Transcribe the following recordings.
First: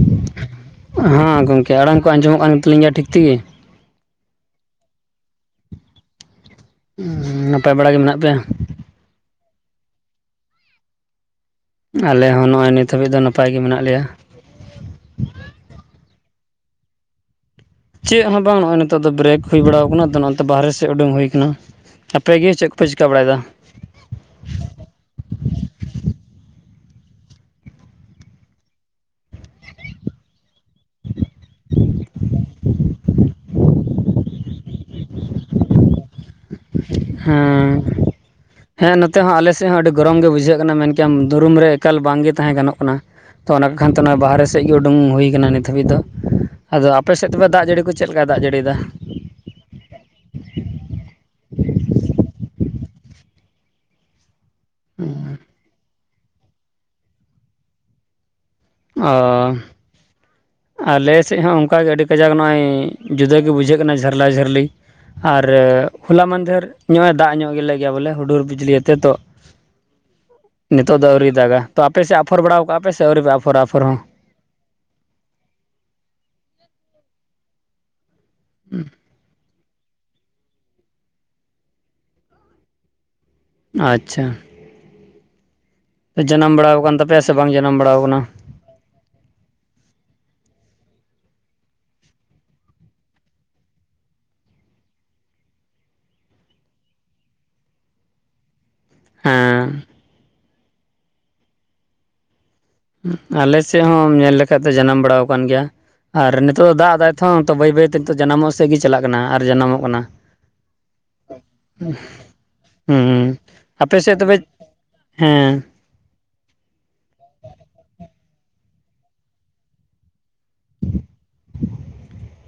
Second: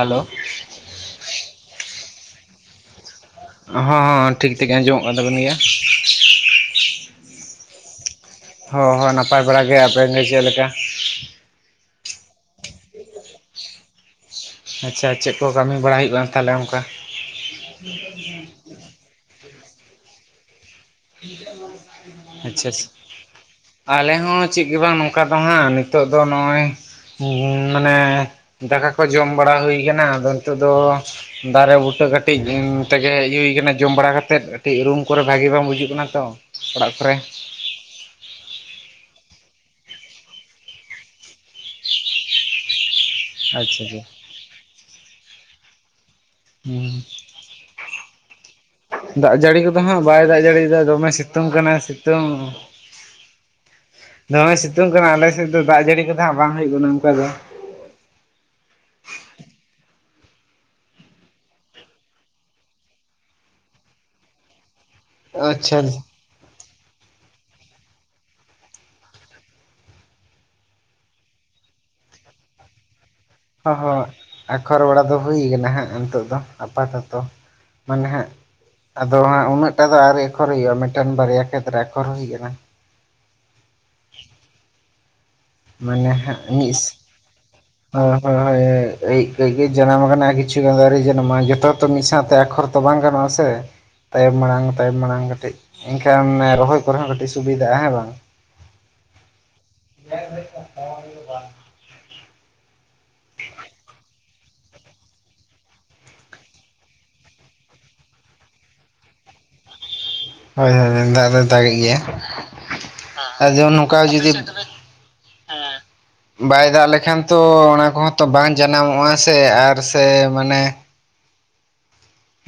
Hello. ᱦᱚᱸ ᱜᱚᱢᱠᱮ ᱟᱲᱟᱝ ᱠᱚ ᱟᱸᱡᱚᱢᱚᱜ ᱠᱟᱱ ᱛᱟᱹᱞᱤᱧ ᱜᱮᱭᱟ ᱴᱷᱤᱠ ᱛᱮᱜᱮ ᱾ ᱦᱚᱸ ᱴᱷᱤᱠ ᱛᱮᱜᱮ ᱟᱸᱡᱚᱢᱚᱜ ᱠᱟᱱ ᱛᱟᱵᱚᱤᱱ ᱜᱮᱭᱟ᱾ ᱱᱟᱯᱟᱭ ᱵᱟᱲᱟ ᱜᱮ ᱢᱮᱱᱟᱜ ᱯᱮᱭᱟ? ᱦᱚᱭ ᱦᱚᱭ ᱱᱟᱯᱟᱭ ᱵᱟᱲᱟ ᱜᱮ, ᱟᱵᱮᱱ ᱜᱮ ᱪᱮᱫ‌ ᱞᱮᱠᱟ? ᱟᱞᱮ ᱦᱚᱸ ᱱᱚᱜᱼᱚᱭ ᱱᱤᱛ ᱦᱟᱹᱵᱤᱡ ᱫᱚ ᱱᱟᱯᱟᱭ ᱜᱮ ᱢᱮᱱᱟᱜ ᱞᱮᱭᱟ ᱾ ᱟᱪᱪᱷᱟ ᱟᱪᱪᱷᱟ ᱪᱮᱫ ᱠᱚ ᱠᱟᱹᱢᱤ ᱵᱟᱲᱟ ᱦᱩᱭᱩᱜᱼᱟ ᱛᱟᱦᱚᱞᱮ ᱚᱱᱠᱟ? ᱪᱮᱫ ᱦᱚᱸ ᱵᱟᱝ ᱱᱚᱜᱼᱚᱭ ᱱᱤᱛᱚᱜ ᱫᱚ ᱵᱨᱮᱠ ᱦᱩᱭ ᱵᱟᱲᱟᱟᱣ ᱟᱠᱟᱱᱟ ᱾ [unintelligible] ᱵᱟᱨᱦᱮ ᱥᱮᱫ ᱩᱰᱩᱝ ᱦᱩᱭᱠᱟᱱᱟ ᱟᱯᱮᱜᱮ ᱟᱪᱪᱷᱟ ᱪᱮᱫ ᱯᱮ ᱟᱪᱪᱷᱟ ᱪᱮᱠᱟ ᱵᱟᱲᱟᱭᱮᱫᱟ? ᱟᱞᱮ ᱦᱚᱸ ᱪᱮᱫ ᱜᱮ ᱵᱟᱝ ᱱᱚᱝᱠᱟ ᱫᱚ ᱦᱟᱸᱜ ᱱᱤᱛᱚᱜ ᱫᱚ ᱱᱚᱜᱼᱚᱭ [unintelligible] ᱢᱟᱱᱮ ᱫᱟᱠᱟ ᱠᱚ ᱡᱚᱢ ᱵᱟᱲᱟ ᱦᱩᱭ ᱠᱟᱱᱟ ᱟᱫᱚ ᱱᱤᱛᱚᱜ ᱫᱚ ᱫᱟᱨᱮ ᱵᱩᱴᱟᱹ ᱠᱟᱹᱴᱤᱡ ᱩ ᱛᱮᱜᱮ ᱦᱮᱡ ᱦᱩᱭ ᱠᱟᱱᱟ ᱡᱚᱢ ᱵᱟᱲᱟ ᱠᱟᱛᱮᱫ ᱠᱟᱹᱴᱤᱡ ᱨᱩᱢ ᱠᱚᱨᱮ ᱵᱷᱟᱜᱤ ᱵᱟᱝ ᱵᱩᱡᱩᱜ ᱠᱟᱱᱟ ᱛᱚ ᱚᱲᱟᱜ ᱠᱚᱨᱮ ᱩᱸ ᱦᱮᱸ ᱱᱚᱛᱮ ᱦᱚᱸ ᱟᱞᱮᱥᱮᱫ ᱦᱚᱸ ᱟᱹᱰᱤ ᱜᱚᱨᱚᱢ ᱜᱮ ᱵᱩᱡᱷᱟᱹᱜ ᱠᱟᱱᱟ ᱢᱮᱱ ᱠᱮᱭᱟᱢ ᱫᱩᱨᱩᱢ ᱨᱮ ᱮᱠᱟᱞ ᱵᱟᱝᱜᱮ ᱛᱟᱦᱮᱸ ᱜᱟᱱᱚᱜ ᱠᱟᱱᱟ᱾ ᱛᱚ ᱚᱱᱟ ᱠᱚ ᱟᱪᱪᱷᱟ ᱠᱷᱟᱱᱛᱮ ᱟᱪᱪᱷᱟ ᱱᱚ-ᱚᱭ ᱵᱟᱦᱨᱮ ᱥᱮᱫ ᱜᱮ ᱩᱰᱩᱝ ᱦᱩᱭ ᱠᱟᱱᱟ ᱱᱤᱛ ᱦᱟᱹᱵᱤᱡ ᱫᱚ᱾ ᱟᱫᱚ ᱦᱩᱸ ᱟᱯᱮ ᱥᱮᱫ ᱛᱚᱵᱮ ᱫᱟᱜ ᱡᱟᱹᱲᱤ ᱠᱚ ᱪᱮᱫ ᱞᱮᱠᱟᱭ ᱫᱟᱜ ᱡᱟᱹᱲᱤᱭᱮᱫᱟ? ᱫᱟᱜ ᱡᱟᱹᱲᱤ ᱠᱚᱫᱚ ᱦᱟᱸᱜ ᱵᱟᱭ ᱫᱟᱜ ᱡᱟᱹᱲᱤᱭᱮᱫᱟ ᱫᱚᱢᱮ ᱥᱤᱛᱩᱝ ᱠᱟᱱᱟᱭ ᱥᱤᱛᱩᱝ ᱫᱚᱢᱮ ᱥᱤᱛᱩᱝ ᱠᱟᱱᱟ ᱟᱞᱮ ᱥᱮᱫ ᱫᱚ ᱫᱟᱜ ᱡᱟᱹᱲᱤ ᱠᱚᱫᱚ ᱦᱟᱸᱜ ᱵᱟᱝ ᱦᱩᱭᱩᱜ ᱠᱟᱱᱟ ᱚᱱᱠᱟ ᱫᱚ᱾ ᱚ ᱟᱞᱮᱥᱮᱫ ᱦᱚᱸ ᱚᱱᱠᱟᱜᱮ ᱟᱹᱰᱤ ᱠᱟᱡᱟᱠ ᱱᱚᱜᱼᱚᱭ ᱡᱩᱫᱟᱹᱜᱮ ᱵᱩᱡᱷᱟᱹᱜ ᱠᱟᱱᱟ ᱡᱷᱟᱨᱞᱟ-ᱡᱷᱟᱹᱨᱞᱤ᱾ ᱟᱨ ᱟᱪᱪᱷᱟ ᱦᱚᱸ ᱦᱚᱞᱟ ᱢᱟᱱᱫᱷᱮᱨ ᱧᱚᱜᱼᱮ ᱫᱟᱜ ᱧᱚᱜ ᱜᱮᱞᱮ ᱜᱮᱭᱟ ᱵᱚᱞᱮ ᱦᱩᱰᱩᱨ ᱵᱤᱡᱽᱞᱤ ᱟᱛᱮ ᱛᱚ ᱱᱤᱛᱚᱜ ᱫᱚ ᱟᱹᱣᱨᱤ ᱫᱟᱜᱟ, ᱛᱚ ᱟᱯᱮ ᱥᱮᱫ ᱟᱯᱷᱚᱨ ᱵᱟᱲᱟᱣ ᱠᱟᱜᱼᱟ ᱯᱮ ᱥᱮ ᱟᱹᱣᱨᱤ ᱟᱯᱷᱚ ᱦᱚᱸ ᱦᱚᱸ ᱟᱠᱷᱚᱨ ᱵᱟᱲᱟ ᱫᱚ ᱦᱩᱭ ᱠᱟᱱᱟ ᱦᱟᱸᱜ ᱱᱤᱛᱚᱜ ᱫᱚ ᱟᱯᱟᱛᱚᱛᱚ ᱢᱟᱱᱮ ᱦᱟᱸᱜ ᱟᱫᱚ ᱦᱟᱸᱜ ᱩᱱᱟᱹᱜᱴᱟ ᱫᱚ ᱟᱨᱣᱨᱤ ᱟᱠᱷᱚᱨ ᱦᱩᱭᱩᱜᱼᱟ, ᱢᱤᱫᱴᱟᱱ ᱵᱟᱨᱭᱟ ᱠᱷᱮᱛᱨᱮ ᱟᱠᱷᱚᱨ ᱦᱩᱭ ᱠᱟᱱᱟ᱾ ᱟᱪᱪᱷᱟ᱾ ᱢᱟᱱᱮ ᱦᱟᱸᱜ ᱡᱟᱱᱟᱢ [unintelligible] ᱵᱟᱲᱟᱣ ᱠᱟᱱ ᱛᱟᱯᱮᱭᱟ ᱥᱮ ᱵᱟᱝ ᱡᱟᱱᱟᱢ ᱵᱟᱲᱟᱣ ᱠᱟᱱᱟ ᱠᱟᱹᱡ ᱠᱟᱹᱡ ᱜᱮ ᱡᱟᱱᱟᱢ ᱠᱟᱱᱟ ᱠᱤᱪᱷᱩ ᱜᱟᱱ ᱫᱚ ᱟᱣᱨᱤ ᱡᱟᱱᱟᱢᱚᱜ-ᱟ, ᱡᱚᱛᱚ ᱛᱚ ᱢᱤᱫ ᱥᱟᱶᱛᱮ ᱟᱠᱷᱚᱨ ᱛᱚ ᱵᱟᱝ ᱜᱟᱱᱚᱜᱼᱟ ᱥᱮ᱾ ᱛᱟᱭᱚᱢ ᱢᱟᱲᱟᱝ ᱛᱟᱭᱚᱢ ᱢᱟᱲᱟᱝ ᱠᱟᱹᱴᱤᱡ ᱮᱱᱠᱷᱟᱱ ᱨᱚᱦᱚᱭ ᱠᱚᱨᱮ ᱦᱚᱸ ᱠᱟᱹᱴᱤᱡ ᱥᱩᱵᱤᱫᱟᱜᱼᱟ, ᱦᱮᱸ ᱵᱟᱝ? ᱦᱮᱸ᱾ [unintelligible] ᱟᱞᱮ ᱥᱮᱫ ᱦᱚᱸ ᱧᱮᱞ ᱞᱮᱠᱷᱟᱡ ᱫᱚ ᱡᱟᱱᱟᱢ ᱵᱟᱲᱟ ᱠᱟᱱ ᱜᱮᱭᱟ᱾ ᱟᱨ ᱱᱤᱛᱚᱜ ᱫᱚ ᱫᱟᱜ ᱫᱟᱭ ᱛᱷᱚ [unintelligible] ᱵᱟᱹᱭ ᱵᱟᱹᱭ ᱛᱮ ᱱᱤᱛ ᱡᱟᱱᱟᱢᱚᱜ ᱥᱮᱫ ᱜᱮ ᱪᱟᱞᱟᱜ ᱠᱟᱱᱟ ᱟᱨ ᱡᱟᱱᱟᱢᱚᱜ ᱠᱟᱱᱟ ᱦᱳᱭ ᱦᱳᱭ ᱦᱳᱭ, ᱫᱟᱜ ᱫᱚ ᱫᱟᱜᱮᱜ ᱜᱮᱭᱟ ᱦᱮᱸ ᱟᱫᱚ ᱟᱯᱮ ᱱᱚᱝᱠᱟ ᱥᱮᱫ ᱡᱩᱫᱤ ᱛᱚᱵᱮ ᱦᱮᱸ ᱵᱟᱭ ᱫᱟᱜ ᱞᱮᱠᱷᱟᱱ ᱛᱚ ᱚᱱᱟ ᱠᱚᱦᱚᱸ ᱛᱚ ᱵᱟᱝ ᱡᱟᱱᱟᱢᱚᱜᱼᱟ ᱥᱮ ᱟᱨ ᱥᱮ ᱢᱟᱱᱮ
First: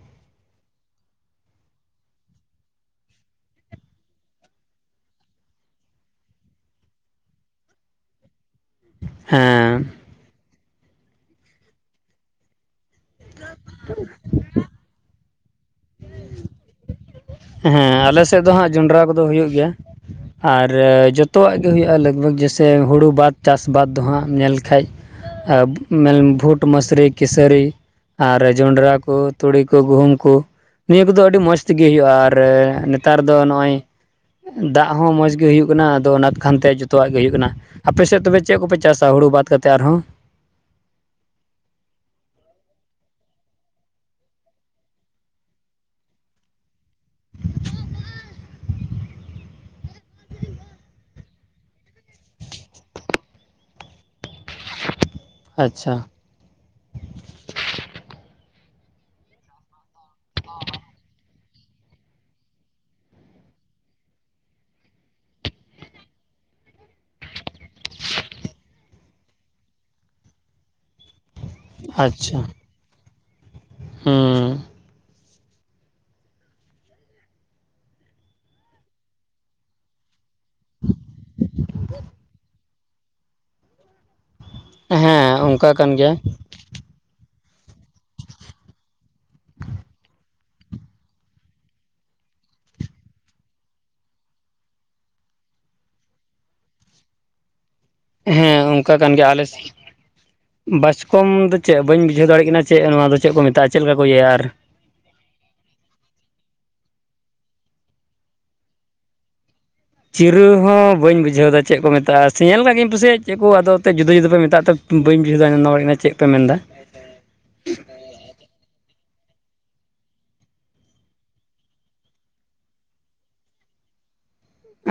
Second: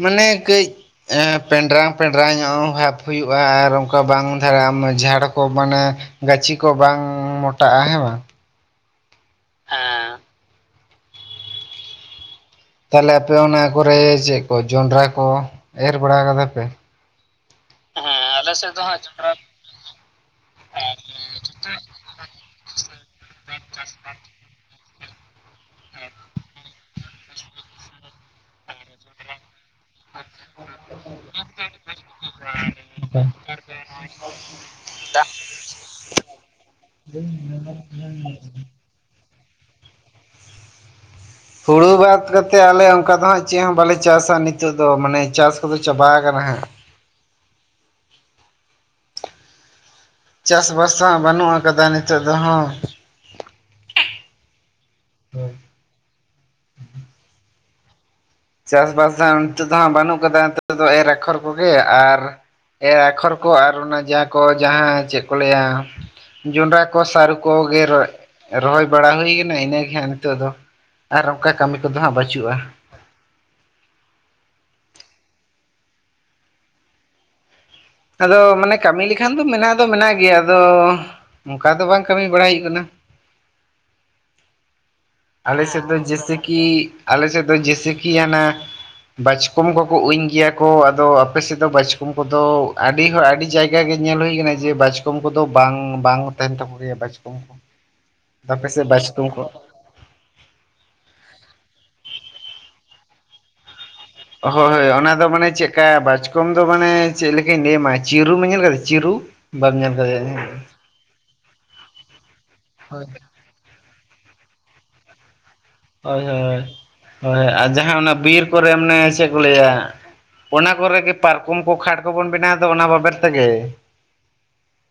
ᱢᱟᱱᱮ ᱠᱟᱹᱡ ᱮᱸ ᱯᱮᱰᱨᱟᱝ ᱯᱮᱰᱨᱟᱝ ᱧᱚᱜ ᱵᱷᱟᱵᱽ ᱦᱩᱭᱩᱜᱼᱟ ᱟᱨ ᱚᱱᱠᱟ ᱵᱟᱝ ᱫᱷᱟᱨᱟ ᱡᱷᱟᱲ ᱠᱚ ᱢᱟᱱᱮ ᱜᱟᱹᱪᱷᱤ ᱠᱚ ᱵᱟᱝ ᱢᱚᱴᱟᱜᱼᱟ ᱦᱮᱸ ᱵᱟᱝ? ᱦᱮᱸ ᱛᱟᱦᱚᱞᱮ ᱟᱯᱮ ᱚᱱᱟ ᱠᱚᱨᱮ ᱪᱮᱫ ᱠᱚ ᱡᱚᱱᱰᱨᱟ ᱠᱚ ᱮᱨ ᱵᱟᱲᱟ ᱠᱟᱫᱟ ᱯᱮ? ᱦᱮᱸ ᱟᱞᱮᱥᱮᱫ ᱫᱚ ᱦᱟᱸᱜ ᱡᱚᱱᱰᱨᱟ ᱠᱚᱫᱚ ᱦᱩᱭᱩᱜ ᱜᱮᱭᱟ ᱟᱨ ᱡᱚᱛᱚᱣᱟᱜ ᱜᱮ ᱦᱩᱭᱩᱜᱼᱟ, ᱞᱟᱜᱵᱷᱟᱜᱽ ᱡᱮᱥᱮ ᱦᱩᱲᱩ ᱵᱟᱫ ᱪᱟᱥ ᱵᱟᱫ ᱫᱚ ᱦᱟᱸᱜ ᱧᱮᱞᱠᱟᱱᱡ ᱟᱨ [unintelligible] ᱵᱷᱩᱴ ᱢᱟᱥᱨᱤ ᱠᱮᱥᱟᱹᱨᱤ ᱟᱨ ᱡᱚᱱᱰᱨᱟ ᱠᱚ ᱛᱩᱲᱤ ᱠᱚ ᱜᱩᱦᱩᱢ ᱠᱩ ᱱᱤᱭᱟᱹ ᱠᱚᱫᱚ ᱟᱹᱰᱤ ᱢᱚᱸᱡᱽ ᱛᱮᱜᱮ [unintelligible] ᱱᱮᱛᱟᱨ ᱫᱚ ᱱᱚᱜᱼᱚᱭ ᱫᱟᱜ ᱦᱚᱸ ᱢᱚᱡᱽ ᱜᱮ ᱦᱩᱭᱩᱜ ᱠᱟᱱᱟ ᱟᱫᱚ ᱚᱱᱟ ᱠᱷᱟᱱᱛᱮ ᱡᱚᱛᱚᱣᱟᱜ ᱜᱮ ᱦᱩᱭᱩᱜ ᱠᱟᱱᱟ ᱟᱯᱮ ᱥᱮᱫ ᱛᱚᱵᱮ ᱪᱮᱫ ᱠᱚᱯᱮ ᱪᱟᱥᱟ ᱦᱩᱲᱩ ᱵᱟᱫ ᱠᱟᱛᱮ ᱟᱨᱦᱚᱸ? ᱦᱩᱲᱩ ᱵᱟᱫ ᱠᱟᱛᱮ ᱟᱞᱮ ᱚᱱᱠᱟ ᱫᱚ ᱦᱟᱸᱜ ᱪᱮᱫ ᱦᱚᱸ ᱵᱟᱞᱮ ᱪᱟᱥᱟ ᱱᱤᱛᱚᱜ ᱫᱚ ᱢᱟᱱᱮ ᱪᱟᱥ ᱠᱚᱫᱚ ᱪᱟᱵᱟ ᱟᱠᱟᱱᱟ ᱦᱟᱸᱜ ᱪᱟᱥᱵᱟᱥ ᱫᱚ ᱦᱟᱸᱜ ᱵᱟᱹᱱᱩᱜ ᱠᱟᱫᱟ ᱱᱤᱛᱚᱜ ᱫᱚ ᱦᱚ ᱟᱪᱪᱷᱟ ᱪᱟᱥᱵᱟᱥ ᱫᱚ ᱦᱟᱸᱜ ᱱᱤᱛᱚᱜ ᱫᱚ ᱦᱟᱜ ᱵᱟᱹᱱᱩᱜ ᱠᱟᱫᱟ ᱱᱤᱛ ᱫᱚ ᱮᱨ ᱮᱠᱷᱚᱨ ᱠᱚᱜᱮ ᱟᱨ ᱮᱨ ᱟᱠᱷᱚᱨ ᱠᱚ ᱟᱨ ᱚᱱᱟ ᱡᱟᱦᱟᱸ ᱠᱚ ᱡᱟᱦᱟᱸ ᱪᱮᱫ ᱠᱚ ᱞᱟᱹᱭᱟ ᱡᱚᱱᱰᱨᱟ ᱠᱚ ᱥᱟᱨᱩ ᱠᱚᱜᱮ ᱨᱚ ᱨᱚᱦᱚᱭ ᱵᱟᱲᱟ ᱦᱩᱭ ᱠᱟᱱᱟ ᱤᱱᱟᱹᱜᱮ ᱦᱟᱜ ᱱᱤᱛᱚᱜ ᱫᱚ ᱟᱨ ᱚᱱᱠᱟ ᱠᱟᱹᱢᱤ ᱠᱚᱫᱚ ᱦᱟᱸᱜ ᱵᱟᱹᱪᱩᱜᱼᱟ᱾ ᱦᱩᱸᱻ ᱟᱫᱚ ᱢᱟᱱᱮ ᱠᱟᱹᱢᱤ ᱞᱮᱠᱷᱟᱱ ᱫᱚ ᱢᱮᱱᱟᱜ ᱫᱚ ᱢᱮᱱᱟᱜ ᱜᱮᱭᱟ ᱟᱫᱚ ᱚᱱᱠᱟ ᱫᱚ ᱵᱟᱝ ᱠᱟᱹᱢᱤ ᱵᱟᱲᱟᱭ ᱦᱩᱭᱩᱜ ᱠᱟᱱᱟ᱾ ᱦᱮᱸ ᱟᱞᱮ ᱚᱱᱠᱟ ᱥᱮᱫ ᱠᱟᱱ ᱫᱚ ᱜᱮᱭᱟ᱾ ᱡᱮᱭᱥᱮ ᱠᱤ ᱟᱞᱮ ᱥᱮᱫ ᱫᱚ ᱡᱮᱥᱮ ᱠᱤ ᱦᱟᱱᱟ ᱵᱟᱪᱠᱚᱢ ᱠᱚᱠᱚ ᱩᱧ ᱜᱮᱭᱟ ᱠᱚ, ᱟᱫᱚ ᱟᱯᱮᱥᱮᱫ ᱫᱚ ᱵᱟᱪᱠᱚᱢ ᱠᱚᱫᱚ ᱟᱹᱰᱤ ᱦᱚ ᱟᱹᱰᱤ ᱡᱟᱭᱜᱟ ᱠᱮ ᱧᱮᱞ ᱦᱩᱭ ᱟᱠᱟᱱᱟ ᱡᱮ ᱵᱟᱪᱠᱚᱢ ᱠᱚᱫᱚ ᱵᱟᱝ ᱵᱟᱝ ᱛᱟᱦᱮᱱ ᱛᱟᱠᱚ ᱜᱮᱭᱟ ᱵᱟᱪᱠᱚᱢ᱾ ᱠᱚ ᱦᱮᱸ ᱟᱯᱮ ᱥᱮᱫ ᱚᱱᱠᱟ ᱠᱟᱱ ᱜᱮᱭᱟ ᱵᱟᱪᱠᱚᱢ ᱟᱞᱮ ᱠᱚ ᱵᱟᱪᱠᱚᱢ ᱫᱚ ᱪᱮᱫ ᱵᱟᱹᱧ ᱵᱩᱡᱷᱟᱹᱣ ᱫᱟᱲᱮᱭᱟᱜ ᱠᱟᱱᱟ ᱪᱮᱫ ᱱᱚᱣᱟ ᱫᱚ ᱪᱮᱫ ᱠᱚ ᱢᱮᱛᱟᱜᱼᱟ? ᱪᱮᱫ ᱞᱮᱠᱟ ᱠᱚ ᱤᱭᱟᱹᱭᱟ? ᱟᱨ ᱦᱚᱭ ᱦᱚᱭ ᱚᱱᱟ ᱢᱟᱱᱮ ᱪᱮᱫᱠᱟ ᱵᱟᱪᱠᱚᱢ ᱫᱚ ᱢᱟᱱᱮ ᱪᱮᱫ ᱞᱮᱠᱟᱹᱧ ᱞᱟᱹᱭ ᱟᱢᱟ ᱪᱤᱨᱩᱢ ᱧᱮᱞ ᱠᱟᱫᱟ ᱪᱤᱨᱩ ᱵᱟᱢ ᱧᱮᱞ ᱠᱟ ᱪᱤᱨᱩ ᱦᱚᱸ ᱵᱟᱹᱧ ᱵᱩᱡᱷᱟᱹᱣᱫᱟ ᱪᱮᱫ ᱠᱚ ᱢᱮᱛᱟᱜᱼᱟ, ᱥᱮ ᱧᱮᱞ ᱠᱟᱜ ᱜᱤᱧ ᱦᱳᱭ ᱠᱩᱥᱤᱭᱟᱜ ᱪᱮᱫ ᱟᱫᱚ ᱮᱱᱛ ᱡᱩᱫᱟᱹ ᱡᱩᱫᱟᱹ ᱯᱮ ᱢᱮᱛᱟᱜᱼᱟ ᱛᱚ ᱵᱟᱹᱧ ᱵᱩᱡᱷᱟᱣ ᱱᱚᱣᱟ ᱪᱮᱫ ᱦᱚᱭ ᱯᱮ ᱢᱮᱱᱫᱟ ᱦᱚᱭ ᱦᱚᱭ ᱟᱨ ᱡᱟᱦᱟᱸ ᱚᱱᱟ ᱵᱤᱨ ᱠᱚᱨᱮ ᱢᱟᱱᱮ ᱪᱮᱫ ᱠᱚ ᱞᱟᱹᱭᱟ? ᱚᱱᱟ ᱠᱚᱨᱮᱜ ᱜᱮ ᱯᱟᱨᱠᱚᱢ ᱠᱚ ᱠᱷᱟᱴ ᱠᱚᱵᱚᱱ ᱵᱮᱱᱟᱣ ᱫᱚ ᱚᱱᱟ ᱵᱟᱵᱮᱨ ᱛᱮᱜᱮ᱾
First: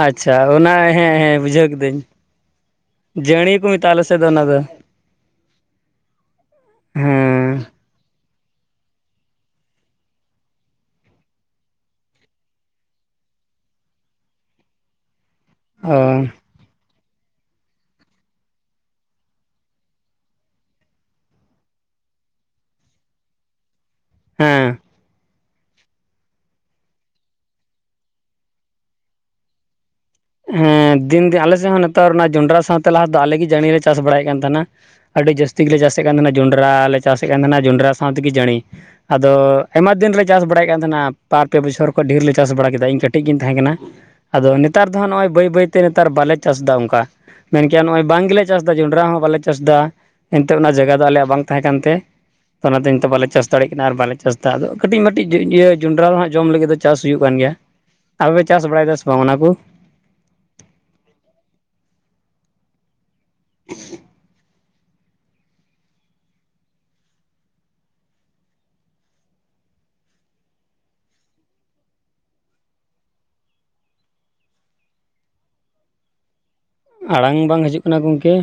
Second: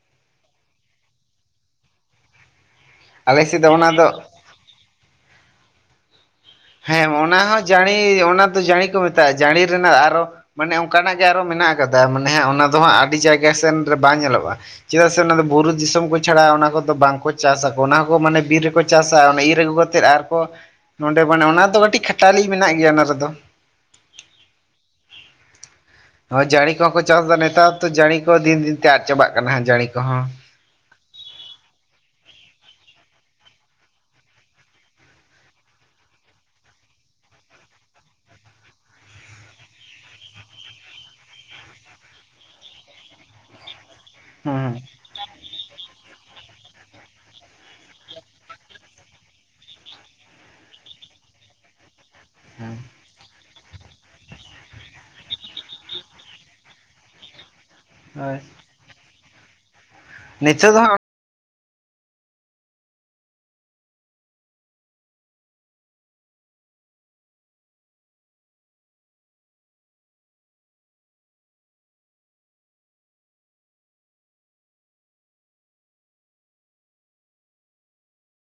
ᱟᱪᱪᱷᱟ ᱚᱱᱟ ᱦᱮᱸ ᱦᱮᱸ ᱵᱩᱡᱷᱟᱹᱣ ᱠᱤᱫᱟᱹᱧ᱾ ᱟᱞᱮ ᱡᱟᱹᱲᱤ ᱥᱮᱫ ᱠᱚ ᱫᱚ ᱚᱱᱟ ᱢᱮᱛᱟᱜᱼᱟ ᱟᱞᱮ ᱥᱮᱫ ᱫᱚ ᱚᱱᱟ ᱫᱚ᱾ ᱦᱮᱸ ᱚᱱᱟ ᱦᱚᱸ ᱡᱟᱹᱲᱤ ᱚᱱᱟ ᱫᱚ ᱡᱟᱹᱲᱤ ᱠᱚ ᱢᱮᱛᱟᱜᱼᱟ ᱡᱟᱹᱲᱤ ᱨᱮᱱᱟᱜ ᱟᱨᱚ ᱢᱟᱱᱮ ᱚᱱᱠᱟᱱᱟᱜ ᱜᱮ ᱟᱨᱚ ᱢᱮᱱᱟᱜ ᱠᱟᱫᱟ ᱢᱟᱱᱮ ᱚᱱᱟ ᱫᱚ ᱦᱟᱸᱜ ᱟᱹᱰᱤ ᱡᱟᱭᱜᱟ ᱥᱮᱱ ᱨᱮ ᱵᱟᱝ ᱧᱮᱞᱚᱜᱼᱟ᱾ ᱪᱮᱫᱟᱜ ᱥᱮ ᱚᱱᱟ ᱫᱚ ᱵᱩᱨᱩ ᱚ ᱫᱤᱥᱚᱢ ᱠᱚ ᱪᱷᱟᱲᱟ ᱚᱱᱟ ᱠᱚᱫᱚ ᱵᱟᱝ ᱠᱚ ᱪᱟᱥᱟᱠᱚ ᱚᱱᱟ ᱦᱚᱸᱠᱚ ᱢᱟᱱᱮ ᱵᱤᱨ ᱨᱮᱠᱚ ᱪᱟᱥᱟ, ᱚᱱᱟ ᱤᱨ ᱟᱹᱜᱩ ᱠᱟ ᱠᱟᱛᱮᱫ ᱟᱨᱠᱚ ᱱᱚᱰᱮ ᱢᱟᱱᱮ ᱚᱱᱟ ᱫᱚ ᱠᱟᱹᱴᱤᱡ ᱠᱷᱟᱴᱟᱞᱤ ᱢᱮᱱᱟᱜ ᱜᱮᱭᱟ ᱚᱱᱟ ᱨᱮᱫᱚ᱾ ᱦᱮᱸ᱾ ᱦᱚᱭ ᱡᱟᱹᱲᱤ ᱠᱚᱦᱚᱸ ᱠᱚ ᱪᱟᱥ ᱮᱫᱟ ᱱᱮᱛᱟᱨ ᱛᱚ ᱡᱟᱹᱲᱤ ᱠᱚ ᱫᱤᱱ ᱫᱤᱱ ᱛᱮ ᱟᱫ ᱪᱟᱵᱟᱜ ᱠᱟᱱᱟ ᱡᱟᱹᱲᱤ ᱠᱚᱦᱚᱸ᱾ ᱦᱮᱸ ᱫᱤᱱ ᱫᱤᱱ ᱟᱞᱮ ᱥᱮᱫ ᱦᱚᱸ ᱱᱮᱛᱟᱨ ᱚᱱᱟ ᱡᱚᱸᱰᱨᱟ ᱥᱟᱶᱛᱮ ᱞᱟᱦᱟ ᱫᱚ ᱟᱞᱮ ᱜᱮ ᱡᱟᱤᱲ ᱞᱮ ᱪᱟᱥ ᱵᱟᱲᱟᱭᱮᱫ ᱠᱟᱱ ᱛᱟᱦᱮᱱᱟ᱾ ᱟᱹᱰᱤ ᱡᱟᱹᱥᱛᱤ ᱜᱮᱞᱮ ᱪᱟᱥᱮᱫ ᱠᱟᱱ ᱛᱟᱦᱮᱱᱟ ᱡᱚᱸᱰᱨᱟ ᱞᱮ ᱪᱟᱥᱮᱫ ᱠᱟᱱ ᱛᱟᱦᱮᱱᱟ ᱡᱚᱸᱰᱨᱟ ᱥᱟᱶᱛᱮᱜᱮ ᱡᱟᱹᱲᱤ᱾ ᱟᱫᱚ ᱟᱭᱢᱟ ᱫᱤᱱᱞᱮ ᱪᱟᱥ ᱵᱟᱲᱟᱭᱮᱫ ᱠᱟᱱ ᱛᱟᱦᱮᱱᱟ ᱵᱟᱨ ᱯᱮ ᱵᱚᱪᱷᱚᱨ ᱠᱷᱚᱡ ᱰᱷᱮᱨ ᱞᱮ ᱪᱟᱥ ᱵᱟᱲᱟ ᱠᱮᱫᱟ, ᱤᱧ ᱠᱟᱹᱴᱤᱡ ᱜᱤᱧ ᱛᱟᱦᱮᱸ ᱠᱟᱱᱟ᱾ ᱟᱫᱚ ᱦᱩᱸ ᱱᱮᱛᱟᱨ ᱫᱚᱦᱟᱸᱜ ᱱᱚᱜᱼᱚᱭ ᱵᱟᱹᱭ ᱵᱟᱹᱭ ᱛᱮ ᱱᱮᱛᱟᱨ ᱵᱟᱞᱮ ᱪᱟᱥᱫᱟ ᱚᱱᱠᱟ᱾ ᱢᱮᱱᱠᱮ ᱱᱚᱜᱼᱚᱭ ᱵᱟᱝ ᱜᱮᱞᱮ ᱪᱟᱥ ᱫᱟ ᱡᱚᱸᱱᱰᱨᱟ ᱦᱚᱸ ᱵᱟᱞᱮ ᱪᱟᱥ ᱫᱟ᱾ ᱮᱱᱛᱮᱜ ᱚᱱᱟ ᱡᱟᱭᱜᱟ ᱫᱚ ᱟᱞᱮᱭᱟᱜ ᱵᱟᱝ ᱛᱟᱦᱮᱸ ᱠᱟᱱᱛᱮ, ᱦᱩᱸ ᱚᱱᱟᱛᱮ ᱱᱤᱛᱚᱜ ᱵᱟᱞᱮ ᱪᱮᱥ ᱫᱟᱲᱮᱜ ᱠᱟᱱᱟ ᱟᱨ ᱵᱟᱞᱮ ᱪᱟᱥ ᱮᱫᱟ ᱟᱫᱚ ᱠᱟᱹᱴᱤᱡ ᱢᱟᱹᱴᱤᱡ ᱤᱭᱟᱹ ᱡᱚᱸᱱᱰᱨᱟ ᱫᱚᱦᱟᱜ ᱡᱚᱢ ᱞᱟᱹᱜᱤᱫ ᱫᱚ ᱪᱟᱥ ᱦᱩᱭᱩᱜ ᱠᱟᱱ ᱜᱮᱭᱟ᱾ ᱟᱯᱮ ᱦᱳᱭ ᱯᱮ ᱪᱟᱥ ᱵᱟᱲᱟᱭ ᱫᱟ ᱥᱮ ᱵᱟᱝ ᱚᱱᱟ ᱠᱚ? ᱱᱤᱛᱟᱹᱜ ᱫᱚ ᱦᱟᱸᱜ [inaudible] ᱟᱲᱟᱝ ᱵᱟᱝ ᱦᱤᱡᱩᱜ ᱠᱟᱱᱟ ᱜᱚᱢᱠᱮ᱾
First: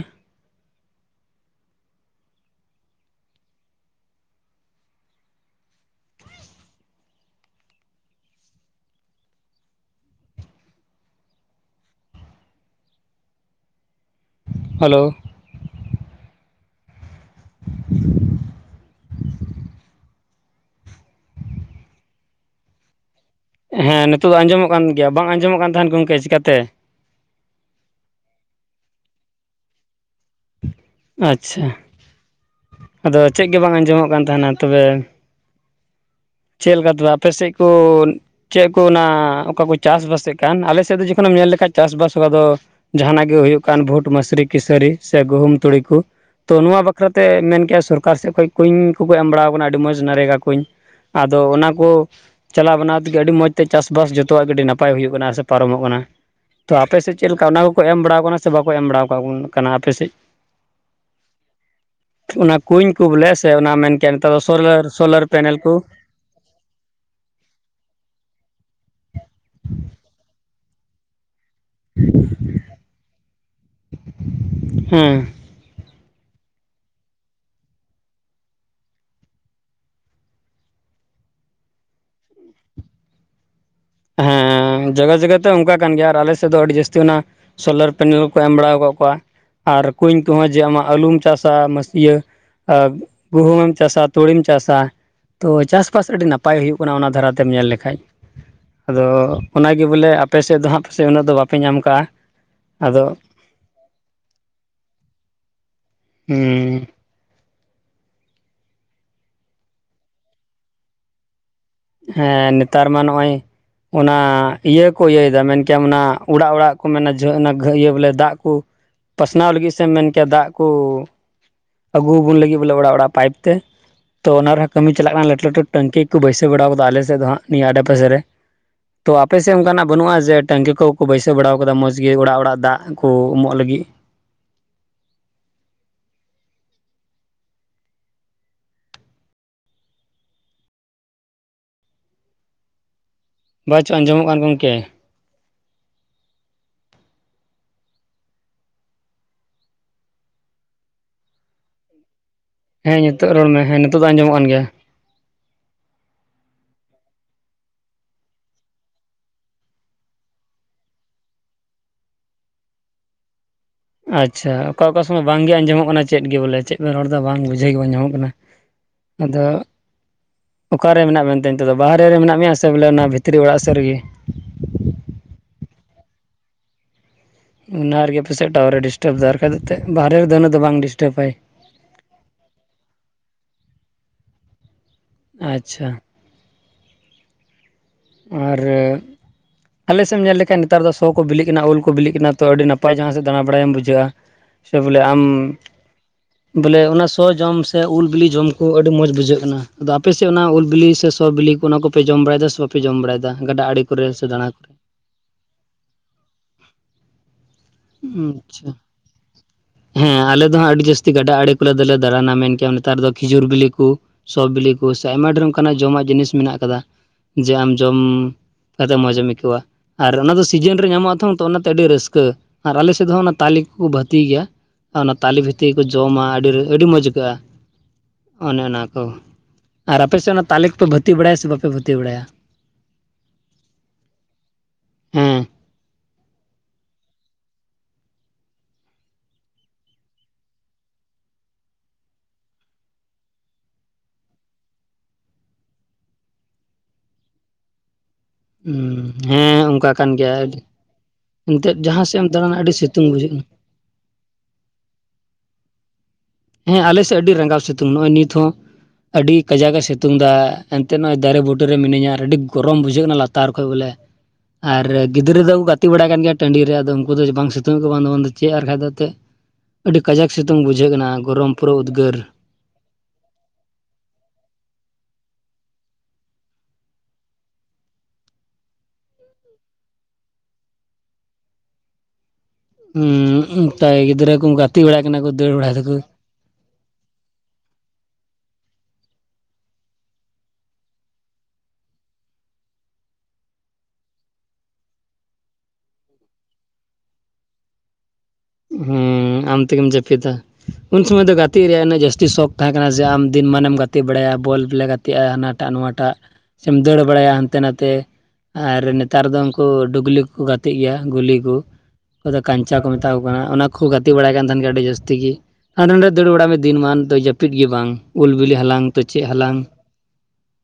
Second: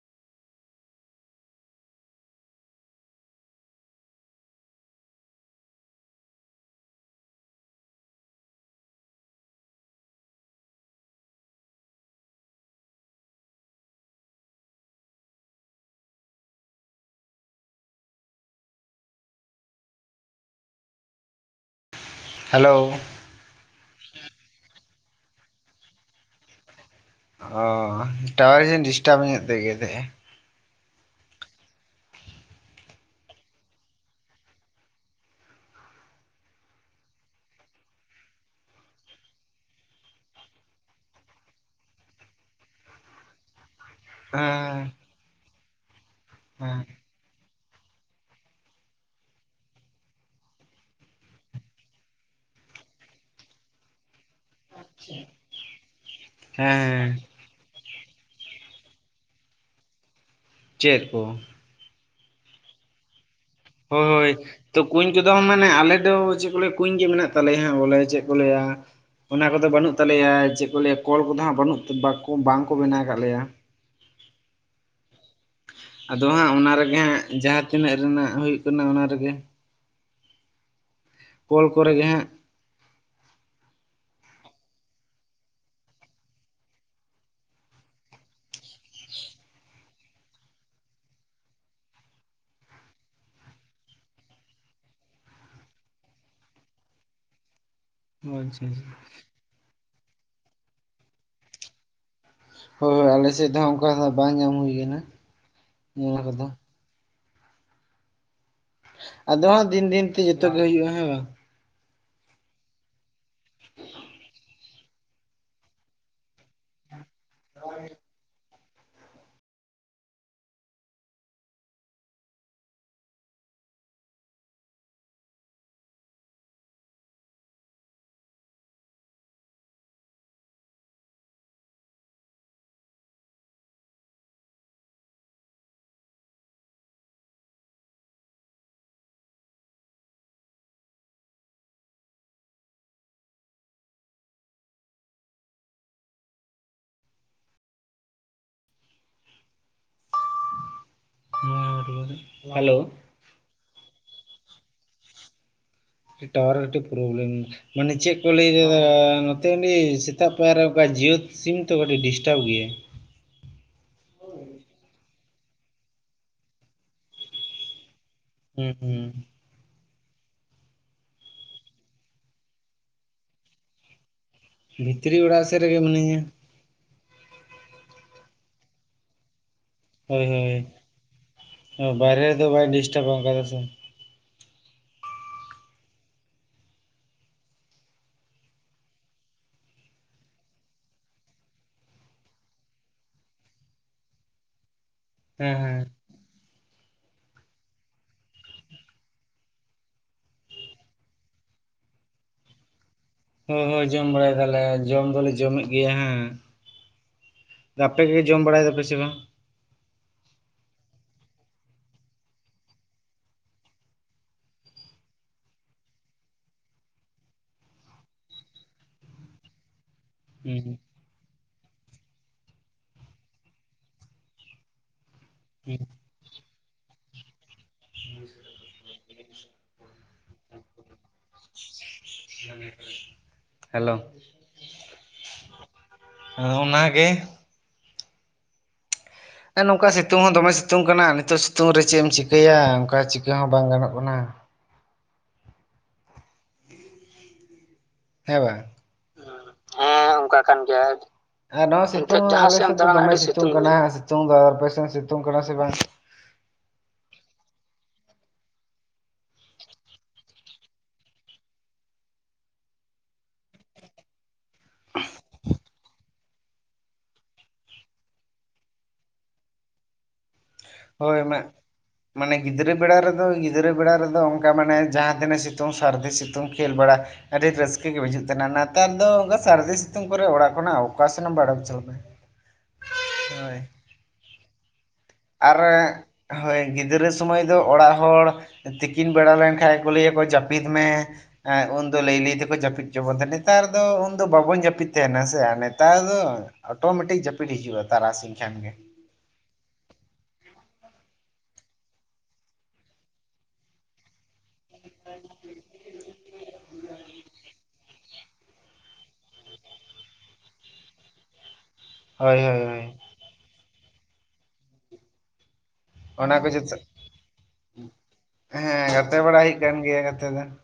ᱦᱟᱞᱚᱣ᱾ [inaudible] ᱦᱟᱞᱚᱣ᱾ ᱦᱮᱸ ᱱᱤᱛᱚᱜ ᱫᱚ ᱟᱸᱡᱚᱢᱚᱜ ᱠᱟᱱ ᱜᱮᱭᱟ, ᱵᱟᱝ ᱟᱸᱡᱚᱢᱚᱜ ᱠᱟᱱ ᱛᱟᱦᱮᱱ ᱜᱚᱢᱠᱮ ᱪᱮᱠᱟ ᱛᱮ? ᱚ ᱴᱟᱣᱟᱨ ᱤᱧ [unintelligible] ᱰᱤᱥᱴᱟᱵ ᱧᱚᱜ ᱛᱮᱜᱮ ᱛᱟᱦᱮᱸ᱾ ᱟᱪᱷᱟ᱾ ᱟᱫᱚ ᱪᱮᱜ ᱜᱮ ᱵᱟᱝ ᱟᱸᱡᱚᱢᱚᱜ ᱠᱟᱱ ᱛᱟᱦᱮᱱᱟ ᱛᱚᱵᱮ ᱪᱮᱫ ᱞᱮᱠᱟ ᱛᱚᱵᱮ ᱟᱯᱮ ᱥᱮᱫ ᱠᱚ ᱪᱮᱫ ᱠᱚ ᱚᱱᱟ ᱚᱠᱟ ᱠᱚ ᱪᱟᱥᱵᱟᱥᱮᱫ ᱠᱟᱱ ᱟᱞᱮ ᱥᱮᱫ ᱫᱚ ᱡᱚᱠᱷᱚᱱᱮᱢ ᱧᱮᱞ ᱞᱮᱠᱷᱟᱱ ᱪᱟᱥᱵᱟᱥ ᱚᱠᱟ ᱫᱚ ᱡᱟᱦᱟᱱᱟᱜ ᱜᱮ ᱦᱩᱭᱩᱜ ᱠᱟᱱ ᱵᱷᱩᱴ, ᱢᱟᱹᱥᱨᱤ, ᱦᱮᱸ ᱠᱤᱥᱟᱹᱨᱤ ᱥᱮ ᱜᱩᱦᱩᱢ, ᱛᱩᱲᱤ ᱠᱚ ᱛᱚ ᱱᱚᱣᱟ ᱵᱟᱠᱷᱨᱟᱛᱮ ᱢᱮᱱ ᱠᱮᱜ-ᱟ ᱥᱚᱨᱠᱟᱨ ᱥᱮᱫ ᱠᱷᱚᱡ ᱠᱩᱧ ᱠᱚᱠᱚ ᱮᱢ ᱵᱟᱲᱟᱣ ᱠᱟᱱᱟ ᱟᱹᱰᱤ ᱢᱚᱡᱽ ᱱᱟᱨᱮᱜᱟ ᱠᱩᱧ, ᱟᱫᱚ ᱚᱱᱟ ᱠᱚ ᱪᱟᱞᱟᱣ ᱵᱮᱟᱱᱟᱣ ᱛᱮᱜᱮ ᱟᱹᱰᱤ ᱢᱚᱸᱡᱽ ᱛᱮ ᱪᱟᱥᱵᱟᱥ ᱡᱚᱛᱚᱣᱟᱜ ᱜᱮ ᱟᱹᱰᱤ ᱱᱟᱯᱟᱭ ᱦᱩᱭᱩᱜ ᱠᱟᱱᱟ ᱥᱮ ᱯᱟᱨᱚᱢᱚᱜ ᱠᱟᱱᱟ, ᱛᱚ ᱦᱮᱸ ᱟᱯᱮ ᱦᱮᱸ ᱥᱮᱫ ᱪᱮᱫ ᱞᱮ ᱠᱟ ᱚᱱᱟ ᱠᱚᱠᱚ ᱮᱢ ᱵᱟᱲᱟᱣ ᱟᱠᱚ ᱠᱟᱱᱟ ᱥᱮ ᱵᱟᱠᱚ ᱮᱢ ᱵᱟᱲᱟᱣ ᱟᱠᱟ ᱠᱟᱱᱟ ᱟᱯᱮ ᱥᱮᱫ? ᱪᱮᱫ ᱠᱚ? ᱚᱱᱟ ᱠᱩᱧ ᱠᱚ ᱵᱚᱞᱮ ᱥᱮ ᱚᱱᱟ ᱦᱳᱭ ᱢᱮᱱᱠᱮᱭᱟ ᱱᱮᱛᱟᱨ ᱦᱳᱭ ᱫᱚ ᱥᱳᱞᱟᱨ ᱛᱚ ᱠᱩᱧ ᱥᱳᱞᱟᱨ ᱠᱚᱫᱚ ᱯᱮᱱᱮᱞ ᱢᱟᱱᱮ ᱠᱚ? ᱟᱞᱮ ᱫᱚ ᱪᱮᱫ ᱠᱚ ᱞᱟᱹᱭ? ᱠᱩᱧ ᱜᱮ ᱢᱮᱱᱟᱜ ᱛᱟᱞᱮᱭᱟ ᱦᱟᱸᱜ ᱵᱚᱞᱮ ᱪᱮᱫ ᱠᱚ ᱞᱟᱹᱭᱟ? ᱚᱱᱟ ᱠᱚᱫᱚ ᱵᱟᱹᱱᱩᱜ ᱛᱟᱞᱮᱭᱟ ᱪᱮᱫ ᱠᱚ ᱞᱟᱹᱭᱟ ᱠᱚᱞ ᱠᱚᱫᱚ ᱦᱟᱸᱜ ᱵᱟᱹᱱᱩᱜ ᱵᱟᱠᱚ ᱵᱟᱝᱠᱚ ᱵᱮᱱᱟᱣ ᱟᱠᱟᱫ ᱞᱮᱭᱟ᱾ ᱦᱮᱸ᱾ ᱟᱫᱚ ᱦᱟᱸᱜ ᱚᱱᱟ ᱨᱮᱜᱮ ᱦᱟᱸᱜ ᱡᱟᱦᱟᱸ ᱛᱤᱱᱟᱹᱜ ᱨᱮᱱᱟᱜ ᱦᱩᱭᱩᱜ ᱠᱟᱱᱟ ᱚᱱᱟ ᱨᱮᱜᱮ᱾ ᱠᱚᱞ ᱠᱚᱨᱮ ᱜᱮ ᱦᱟᱸᱜ᱾ ᱦᱮᱸ ᱡᱟᱭᱜᱟ ᱡᱟᱭᱜᱟ ᱛᱮ ᱚᱱᱠᱟᱜ ᱠᱟᱱ ᱜᱮᱭᱟ ᱟᱨ ᱟᱞᱮ ᱥᱮᱫ ᱫᱚ ᱟᱹᱰᱤ ᱡᱟᱹᱥᱛᱤ ᱚᱱᱟ ᱥᱳᱞᱟᱨ ᱯᱮᱱᱮᱞ ᱠᱚ ᱮᱢ ᱵᱟᱲᱟᱟᱣ ᱟᱠᱟᱫ ᱠᱚᱣᱟ᱾ ᱟᱨ ᱠᱩᱧ ᱠᱚᱦᱚᱸ ᱡᱮ ᱟᱢᱟᱜ ᱟᱹᱞᱩᱢ ᱪᱟᱥᱟ ᱢᱟᱥ ᱤᱭᱟᱹ ᱟ ᱜᱩᱦᱩᱢ ᱮᱢ ᱪᱟᱥᱟ ᱛᱩᱲᱤᱢ ᱪᱟᱥᱟ᱾ ᱛᱚ ᱪᱟᱥ ᱵᱟᱥ ᱟᱹᱰᱤ ᱱᱟᱯᱟᱭ ᱦᱩᱭᱩᱜ ᱠᱟᱱᱟ ᱚᱱᱟ ᱫᱷᱟᱨᱟ ᱛᱮᱢ ᱧᱮᱞ ᱞᱮᱠᱷᱟᱡ᱾ ᱚ ᱟᱪᱷᱟ ᱟᱪᱷᱟ᱾ ᱟᱫᱚ ᱚᱱᱟ ᱜᱮ ᱵᱚᱞᱮ ᱟᱯᱮ ᱥᱮᱫ ᱫᱚ ᱦᱟᱸᱜ ᱯᱟᱥᱮᱡ ᱩᱱᱟᱹᱜ ᱫᱚ ᱵᱟᱯᱮ ᱧᱟᱢ ᱠᱟᱜᱼᱟ᱾ ᱦᱳᱭ ᱟᱫᱚ ᱦᱳᱭ ᱟᱞᱮ ᱥᱮᱫ ᱫᱚ ᱚᱱᱠᱟ ᱫᱚ ᱵᱟᱝ ᱧᱟᱢ ᱦᱩᱭᱩ ᱟᱠᱟᱱᱟ, ᱱᱚᱣᱟ ᱠᱚᱫᱚ᱾ ᱦᱩᱸ ᱟᱫᱚ ᱦᱟᱸᱜ ᱫᱤᱱ ᱫᱤᱱ ᱛᱮ ᱡᱚᱛᱚᱜ ᱜᱮ ᱦᱩᱭᱩᱜᱼᱟ, ᱦᱮᱸ ᱵᱟᱝ? ᱦᱮᱸ ᱱᱮᱛᱟᱨ ᱢᱟ ᱱᱚᱜᱼᱚᱭ ᱚᱱᱟ ᱤᱭᱟᱹ ᱠᱚ ᱤᱭᱟᱹᱭ ᱮᱫᱟ ᱢᱮᱱᱠᱮᱭᱟᱢ ᱚᱱᱟ ᱚᱲᱟᱜ ᱚᱲᱟᱜ ᱠᱚ ᱢᱮᱱᱟ ᱠᱚ ᱚᱱᱟ ᱤᱭᱟᱹ ᱵᱚᱞᱮ ᱫᱟᱜ ᱠᱚ, ᱯᱟᱥᱱᱟᱣ ᱞᱟᱹᱜᱤᱫ ᱥᱮᱢ ᱢᱮᱱ ᱠᱮᱭᱟ ᱫᱟᱜ ᱠᱚ ᱟᱹᱜᱩᱣ ᱟᱵᱚᱱ ᱞᱟᱹᱜᱤᱫ ᱵᱚᱞᱮ ᱚᱲᱟᱜ ᱚᱲᱟᱜ ᱯᱟᱭᱤᱯ ᱛᱮ ᱛᱚ ᱚᱱᱟ ᱨᱮᱦᱚᱸ ᱠᱟᱹᱢᱤ ᱪᱟᱞᱟᱜ ᱠᱟᱱᱟ ᱞᱟᱹᱴᱩ ᱞᱟᱹᱴᱩ ᱴᱮᱝᱠᱤ ᱠᱚ ᱵᱟᱹᱭᱥᱟᱹ [unintelligible] ᱵᱟᱲᱟᱣ ᱠᱟᱫᱟ ᱟᱞᱮ ᱥᱮᱫ ᱫᱚ ᱦᱟᱸᱜ ᱱᱤᱭᱟᱹ ᱟᱰᱮ ᱯᱟᱥᱮ ᱨᱮ᱾ ᱛᱚ ᱟᱯᱮ ᱥᱮᱫ ᱚᱱᱠᱟᱱᱟᱜ ᱵᱟᱹᱱᱩᱜᱼᱟ ᱡᱮ ᱴᱮᱝᱠᱤ ᱠᱚ ᱠᱚ ᱵᱟᱹᱭᱥᱟᱹᱣ ᱵᱟᱲᱟᱣ ᱟᱠᱟᱫᱟ ᱢᱚᱡᱽ ᱜᱮ ᱚᱲᱟᱜ ᱚᱲᱟᱜ ᱫᱟᱜ ᱠᱚ ᱮᱢᱚᱜ ᱞᱟᱹᱜᱤᱫ? ᱵᱟᱪᱚ ᱟᱸᱡᱚᱢᱚᱜ ᱠᱟᱱ ᱜᱚᱝᱠᱮ᱾ ᱦᱮᱞᱳ᱾ ᱦᱮᱸ ᱱᱤᱛᱳ ᱨᱚᱲ ᱢᱮ ᱦᱮᱸ ᱱᱤᱛᱳᱜ ᱫᱚ ᱟᱸᱡᱚᱢᱚᱜ ᱠᱟᱱ ᱜᱮᱭᱟ᱾ ᱴᱟᱣᱟᱨ ᱠᱟᱴᱤᱡ ᱯᱨᱳᱵᱞᱮᱢ᱾ ᱢᱟᱱᱮ ᱪᱮᱫ ᱠᱚ ᱞᱟᱹᱭ ᱮᱫᱟ ᱱᱚᱛᱮ ᱩᱱᱤ ᱥᱮᱛᱟᱜ ᱯᱟᱭᱟᱨᱮ ᱚᱱᱠᱟ ᱡᱤᱭᱟᱹᱛ ᱥᱤᱢ ᱛᱚ ᱠᱟᱹᱴᱤᱡ ᱰᱤᱥᱴᱟᱵᱽ ᱜᱮᱭᱟᱭ᱾ ᱟᱪᱪᱷᱟ ᱚᱠᱟ ᱚᱠᱟ ᱥᱚᱢᱚᱭ ᱵᱟᱝ ᱜᱮ ᱟᱸᱡᱚᱢᱚᱜ ᱠᱟᱱᱟ ᱪᱮᱫ ᱜᱮ ᱵᱚᱞᱮ ᱪᱮᱫ ᱵᱮᱱ ᱨᱚᱲ ᱫᱟ ᱵᱟᱝ ᱵᱩᱡᱷᱟᱹᱣ ᱜᱮ ᱵᱟᱝ ᱧᱟᱢᱚᱜ ᱠᱟᱱᱟ᱾ ᱦᱩᱸ ᱦᱩᱸ ᱟᱫᱚ ᱚᱠᱟ ᱨᱮ ᱢᱮᱱᱟᱜ ᱵᱮᱱ ᱛᱮ ᱦᱤᱛᱚᱜ ᱫᱚ ᱵᱟᱨ ᱦᱮ ᱨᱮ ᱢᱮᱱᱟᱜ ᱢᱮᱭᱟ ᱥᱮ ᱵᱚᱞᱮ ᱚᱱᱟ ᱵᱷᱤᱛᱨᱤ ᱚᱲᱟᱜ ᱥᱮᱫ ᱨᱮᱜᱮ? ᱵᱷᱤᱛᱨᱤ ᱚᱲᱟᱜ ᱥᱮᱫ ᱨᱮᱜᱮ ᱢᱤᱱᱟᱹᱧᱟ᱾ ᱚᱱᱟ ᱨᱮᱜᱮ ᱯᱟᱥᱮᱡ ᱴᱟᱣᱟᱨᱮ ᱰᱤᱥᱴᱟᱵ ᱫᱟ ᱟᱨ ᱵᱟᱝ ᱠᱷᱟᱡ ᱵᱟᱦᱨᱮ ᱨᱮᱫᱚ ᱩᱱᱟᱹᱜ ᱫᱚ ᱵᱟᱝ ᱰᱤᱥᱴᱟᱵᱟᱭ᱾ ᱚ ᱵᱟᱭᱨᱮ ᱨᱮᱫᱚ ᱵᱟᱭ ᱰᱤᱥᱴᱵᱟ ᱚᱱᱠᱟ ᱫᱚ ᱥᱮ᱾ ᱟᱪᱪᱷᱟ᱾ ᱟᱨ ᱟᱞᱮ ᱥᱮᱫ ᱮᱢ ᱧᱮᱞ ᱞᱮᱠᱷᱟᱱ ᱱᱮᱛᱟᱨ ᱫᱚ ᱥᱚ ᱠᱚ ᱵᱤᱞᱤᱜ ᱠᱟᱱᱟ ᱩᱞ ᱠᱚ ᱵᱤᱞᱤᱜ ᱠᱟᱱᱟ ᱛᱚ ᱟᱹᱰᱤ ᱱᱟᱯᱟᱭ ᱡᱟᱦᱟ ᱥᱮᱫ ᱫᱟᱲᱟ ᱵᱟᱲᱟᱭᱟᱢ ᱵᱩᱡᱷᱟᱹᱜᱼᱟ᱾ ᱥᱮ ᱵᱚᱞᱮ ᱟᱢ ᱦᱮᱸ ᱦᱮᱸ ᱵᱚᱞᱮ ᱚᱱᱟ ᱥᱚ ᱡᱚᱢ ᱥᱮ ᱩᱞ ᱵᱤᱞᱤ ᱡᱚᱢ ᱠᱚ ᱟᱹᱰᱤ ᱢᱚᱸᱡᱽ ᱵᱩᱡᱷᱟᱹᱜ ᱠᱟᱱᱟ ᱟᱫᱚ ᱟᱯᱮ ᱥᱮᱫ ᱚᱱᱟ ᱩᱞ ᱵᱤᱞᱤ ᱥᱮ ᱥᱚ ᱵᱤᱞᱤ ᱚᱱᱟ ᱠᱚᱯᱮ ᱡᱚᱢ ᱵᱟᱲᱟᱭ ᱫᱟ ᱥᱮ ᱵᱟᱯᱮ ᱡᱚᱢ ᱵᱟᱲᱟᱭ ᱫᱟ? ᱦᱳᱭ, ᱦᱳᱭ ᱡᱚᱢ ᱵᱟᱲᱟᱭ ᱫᱟᱞᱮ, ᱡᱚᱢ ᱫᱚᱞᱮ ᱡᱚᱢ ᱮᱫ ᱜᱮᱭᱟ ᱦᱮᱸ ᱟᱯᱮ ᱜᱮ ᱡᱚᱢ ᱵᱟᱲᱟᱭ ᱟᱪᱪᱷᱟ ᱫᱟᱯᱮ ᱥᱮ ᱵᱟᱝ? ᱦᱮᱸ ᱟᱞᱮ ᱫᱚ ᱦᱟᱸᱜ ᱟᱹᱰᱤ ᱡᱟᱹᱥᱛᱤ ᱜᱟᱰᱟᱸ ᱟᱲᱮ ᱠᱚ ᱨᱮ ᱫᱚᱞᱮ ᱫᱟᱲᱟ ᱱᱟ᱾ ᱢᱮᱱ ᱠᱮᱭᱟᱢ ᱱᱮᱛᱟᱨ ᱫᱚ ᱠᱷᱤᱡᱩᱨ ᱵᱤᱞᱤ ᱠᱚ ᱥᱚᱵ ᱵᱤᱞᱤ ᱠᱚ, ᱥᱮ ᱟᱭᱢᱟ ᱰᱷᱮᱨ ᱚᱱᱠᱟ ᱱᱟᱸᱜ ᱡᱚᱢ ᱟᱜ ᱡᱤᱱᱤᱥ ᱢᱮᱱᱟᱜ ᱟᱠᱟᱫᱟ᱾ ᱡᱮ ᱟᱢ ᱡᱚᱢ ᱠᱟᱛᱮᱫ ᱢᱚᱸᱡᱽ ᱮᱢ ᱟᱹᱭᱠᱟᱹᱣᱟ᱾ ᱟᱨ ᱚᱱᱟ ᱫᱚ ᱦᱩᱸ ᱥᱤᱡᱤᱱ ᱨᱮ ᱧᱟᱢᱚᱜᱼᱟ ᱾ᱛᱚ [unintelligible] ᱛᱚ ᱚᱱᱟ ᱛᱮ ᱟᱹᱰᱤ ᱨᱟᱹᱥᱠᱟᱹ ᱟᱨ ᱟᱞᱮ ᱥᱮᱫ ᱦᱚᱸ, ᱚᱱᱟ ᱛᱟᱞᱮ ᱠᱚᱼᱠᱚ ᱵᱷᱟᱹᱛᱤ ᱜᱮᱭᱟ᱾ ᱟᱨ ᱚᱱᱟ ᱛᱟᱞᱮ ᱵᱷᱤᱛᱤᱨ ᱦᱩᱸ ᱠᱚ ᱡᱚᱢᱟ᱾ ᱟᱹᱰᱤ, ᱟᱹᱰᱤ ᱢᱚᱸᱡᱷᱽ ᱟᱹᱭᱠᱟᱹᱜᱼᱟ᱾ ᱚᱱᱮ ᱚᱱᱟ ᱠᱚ, ᱟᱨ ᱟᱯᱮ ᱥᱮᱫ ᱚᱱᱟ ᱛᱟᱞᱮ ᱠᱚ ᱯᱮ ᱵᱷᱟᱹᱛᱤ ᱵᱟᱲᱟᱭᱼᱟ᱾ ᱥᱮ ᱵᱟᱯᱮ ᱵᱷᱟᱹᱛᱤ ᱵᱟᱲᱟᱭᱟ? ᱦᱮᱞᱳ ᱦᱮᱸ ᱚᱱᱟ ᱜᱮ ᱦᱮᱸ ᱱᱚᱝᱠᱟ ᱥᱤᱛᱩᱝ ᱦᱚᱸ ᱫᱚᱢᱮ ᱥᱤᱛᱩᱝ ᱠᱟᱱᱟ᱾ ᱱᱤᱛᱚᱜ ᱥᱤᱛᱩᱝ ᱨᱮ ᱪᱮᱫ ᱮᱢ ᱪᱤᱠᱟᱹᱭᱟ᱾ ᱚᱱᱠᱟ ᱪᱤᱠᱟᱹ ᱦᱚᱸ ᱵᱟᱝ ᱜᱟᱱᱚᱜ ᱠᱟᱱᱟ᱾ ᱦᱮᱸ ᱵᱟᱝ ᱦᱮᱸ ᱚᱱᱠᱟ ᱠᱟᱱ ᱜᱮᱭᱟ᱾ ᱮᱱᱛᱮᱫ ᱟᱨ ᱡᱟᱦᱟᱸ ᱥᱮᱫ ᱥᱤᱛᱩᱝ ᱮᱢ ᱫᱟᱬᱟᱱᱟ ᱟᱹᱰᱤ ᱵᱩᱡᱷᱟᱹᱜᱼᱟ ᱥᱤᱛᱩᱝ ᱠᱟᱱᱟ [unintelligible] ᱟᱯᱮ ᱥᱮᱫ ᱥᱤᱛᱩᱝ ᱠᱟᱱᱟ ᱥᱮ ᱵᱟᱝ? ᱦᱮᱸ ᱟᱞᱮ ᱥᱮᱫ ᱟᱹᱰᱤ ᱨᱟᱸᱜᱟᱼᱣ ᱥᱤᱛᱩᱝ ᱱᱚᱜᱼᱚᱭ ᱱᱤᱛ ᱦᱚᱸ ᱟᱹᱰᱤ ᱠᱟᱡᱟᱠ ᱮᱸ ᱥᱤᱛᱩᱝ ᱫᱟ ᱾ ᱮᱱᱛᱮᱫ ᱱᱚᱜᱼᱚᱭ ᱫᱟᱨᱮ ᱵᱩᱴᱟᱹᱨ ᱨᱮ ᱢᱤᱱᱟᱹᱧᱟ᱾ ᱟᱹᱰᱤ ᱜᱚᱨᱚᱢ ᱵᱩᱡᱷᱟᱹᱜ ᱠᱟᱱᱟ ᱞᱟᱛᱟᱨ ᱠᱷᱚᱱ ᱵᱚᱞᱮ ᱟᱨ ᱜᱤᱫᱽᱨᱟᱹ ᱫᱚ-ᱠᱚ ᱜᱟᱛᱮ ᱵᱟᱲᱟᱜ ᱠᱟᱱ ᱜᱮᱭᱟ ᱾ ᱴᱟᱺᱰᱤ ᱨᱮ ᱟᱫᱚ ᱩᱱᱠᱩ ᱫᱚ ᱵᱟᱝ ᱥᱤᱛᱩᱝ ᱠᱚ ᱵᱟᱝ ᱫᱚ ᱪᱮᱫ ᱟᱨ [unintelligible] [unintelligible] ᱟᱹᱰᱤ ᱠᱟᱡᱟᱠ ᱥᱤᱛᱩᱝ ᱵᱩᱡᱷᱽᱟᱹᱜ ᱠᱟᱱᱟ᱾ ᱦᱳᱭ ᱢᱟ, ᱜᱚᱨᱚᱢ ᱯᱩᱨᱟᱹ ᱩᱫᱽᱜᱟᱹᱨ ᱢᱟᱱᱮ ᱜᱤᱫᱽᱨᱟᱹ ᱵᱮᱲᱟ ᱨᱮ-ᱫᱚ ᱜᱤᱫᱽᱨᱟᱹ ᱵᱮᱲᱟ ᱨᱮᱫᱚ ᱚᱱᱠᱟ᱾ ᱢᱟᱱᱮ ᱡᱟᱦᱟ ᱛᱤᱱᱟᱹᱜ ᱥᱤᱛᱩᱝ ᱥᱟᱹᱨᱫᱤ ᱥᱤᱛᱩᱝ ᱠᱷᱮᱞ ᱵᱟᱲᱟ᱾ ᱟᱹᱰᱤ ᱨᱟᱹᱥᱠᱟᱹ ᱜᱮ ᱵᱩᱡᱷᱟᱹᱜ ᱛᱟᱦᱮᱸ ᱱᱟ᱾ ᱱᱮᱛᱟᱨ ᱫᱚ ᱚᱱᱠᱟ ᱥᱟᱹᱨᱫᱤ ᱥᱤᱛᱩᱝ ᱠᱚᱨᱮ ᱚᱲᱟᱜ ᱠᱷᱚᱱᱟᱼᱜ ᱚᱠᱟ ᱥᱚᱱ ᱦᱚᱸ ᱵᱟᱭ ᱳᱰᱳᱠ ᱦᱚᱪᱚᱸ ᱟᱢᱟ᱾ ᱦᱩᱸ ᱚᱱᱠᱟ ᱜᱮ ᱜᱤᱫᱽᱨᱟᱹ ᱠᱚ [unintelligible] [unintelligible] ᱵᱟᱲᱟᱜ ᱠᱟᱱᱟ ᱠᱚ ᱫᱟᱹᱲ ᱟᱨ ᱵᱟᱲᱟᱭ ᱫᱟᱠᱚ ᱦᱳᱭ, ᱜᱤᱫᱽᱨᱟᱹ ᱥᱳᱢᱳᱭ ᱫᱚ ᱚᱲᱟᱜ ᱦᱚᱲ ᱛᱤᱠᱤᱱ ᱵᱮᱲᱟ ᱞᱮᱱ ᱠᱷᱟᱡ ᱜᱮ, ᱠᱚ ᱞᱟᱹᱭ ᱟᱠᱚ ᱡᱟᱹᱯᱤᱫ ᱢᱮ᱾ ᱩᱱᱫᱚ ᱞᱟᱹᱭ, ᱞᱟᱹᱭ ᱛᱮᱠᱚ ᱡᱟᱹᱯᱤᱫ ᱦᱚᱪᱚᱸ ᱵᱚᱱ ᱛᱟᱦᱮᱱᱟ ᱱᱮᱛᱟᱨ ᱫᱚ ᱩᱱᱫᱚ ᱵᱟᱵᱚᱱ ᱡᱟᱹᱯᱤᱫ ᱛᱟᱦᱮᱱᱟ᱾ ᱥᱮ ᱟᱨ ᱱᱮᱛᱟᱨ ᱫᱚ ᱚᱴᱳᱢᱮᱴᱤᱠ ᱡᱟᱹᱯᱤᱫ ᱦᱤᱡᱩᱜᱼᱟ᱾ ᱛᱟᱨᱟ ᱥᱤᱧ ᱠᱷᱟᱱ ᱜᱮ ᱦᱩᱸ ᱟᱢ ᱛᱮᱜᱮᱢ ᱡᱟᱹᱯᱤ ᱫᱟ᱾ ᱩᱱ ᱥᱳᱢᱳᱭ ᱫᱚ ᱜᱟᱛᱮ ᱨᱮᱭᱟ-ᱜ ᱩᱱᱟᱹᱜ ᱡᱟᱹᱥᱛᱤ ᱥᱚᱠ ᱛᱟᱦᱮᱸ ᱠᱟᱱᱟ᱾ ᱡᱮ ᱟᱢ ᱫᱤᱱ ᱢᱟᱱᱮᱢ ᱜᱟᱛᱮ-ᱜ ᱵᱟᱲᱟᱭᱟ᱾ ᱵᱚᱞ ᱞᱮ ᱜᱟᱛᱮᱜᱼᱟ᱾ ᱦᱟᱱᱟᱸ ᱴᱟᱜ ᱱᱚᱣᱟ ᱴᱟᱜ ᱥᱮᱢ ᱫᱟᱹᱲ ᱵᱟᱲᱟᱭᱼᱟ᱾ ᱦᱟᱱᱛᱮ ᱱᱟᱛᱮ ᱟᱨ ᱱᱮᱛᱟᱨ ᱫᱚ, ᱩᱱᱠᱩ ᱰᱩᱜᱽᱞᱤ ᱠᱚᱼᱠᱚ ᱜᱟᱛᱮᱜ ᱜᱮᱭᱟ᱾ ᱜᱩᱞᱤ ᱠᱚ ᱚᱠᱟ ᱦᱳᱭ ᱫᱚ ᱦᱳᱭ ᱠᱟᱹᱧᱪᱟ ᱠᱚ ᱦᱳᱭ [unintelligible] [unintelligible] ᱠᱟᱱᱟ ᱚᱱᱟ ᱠᱚ ᱜᱟᱛᱮ ᱵᱟᱲᱟᱭ ᱠᱟᱱ ᱛᱟᱦᱮᱸᱱ ᱜᱮᱭᱟ᱾ ᱟᱹᱰᱤ ᱡᱟᱹᱥᱛᱤ ᱜᱮ ᱦᱟᱸᱰᱮ ᱱᱟᱰᱮ ᱫᱟᱹᱲ ᱚᱱᱟ ᱵᱟᱲᱟᱭ ᱠᱚ ᱢᱮ ᱾ ᱡᱚᱛᱚ ᱫᱤᱱ ᱢᱟᱱ ᱫᱚ ᱡᱟᱹᱯᱤᱫ ᱜᱮ ᱵᱟᱝ᱾ ᱩᱞ ᱵᱤᱞᱤ ᱦᱟᱞᱟᱝ ᱛᱚ ᱪᱮᱫ ᱦᱟᱞᱟᱝ᱾ [unintelligible] ᱠᱟᱛᱷᱟ ᱫᱚ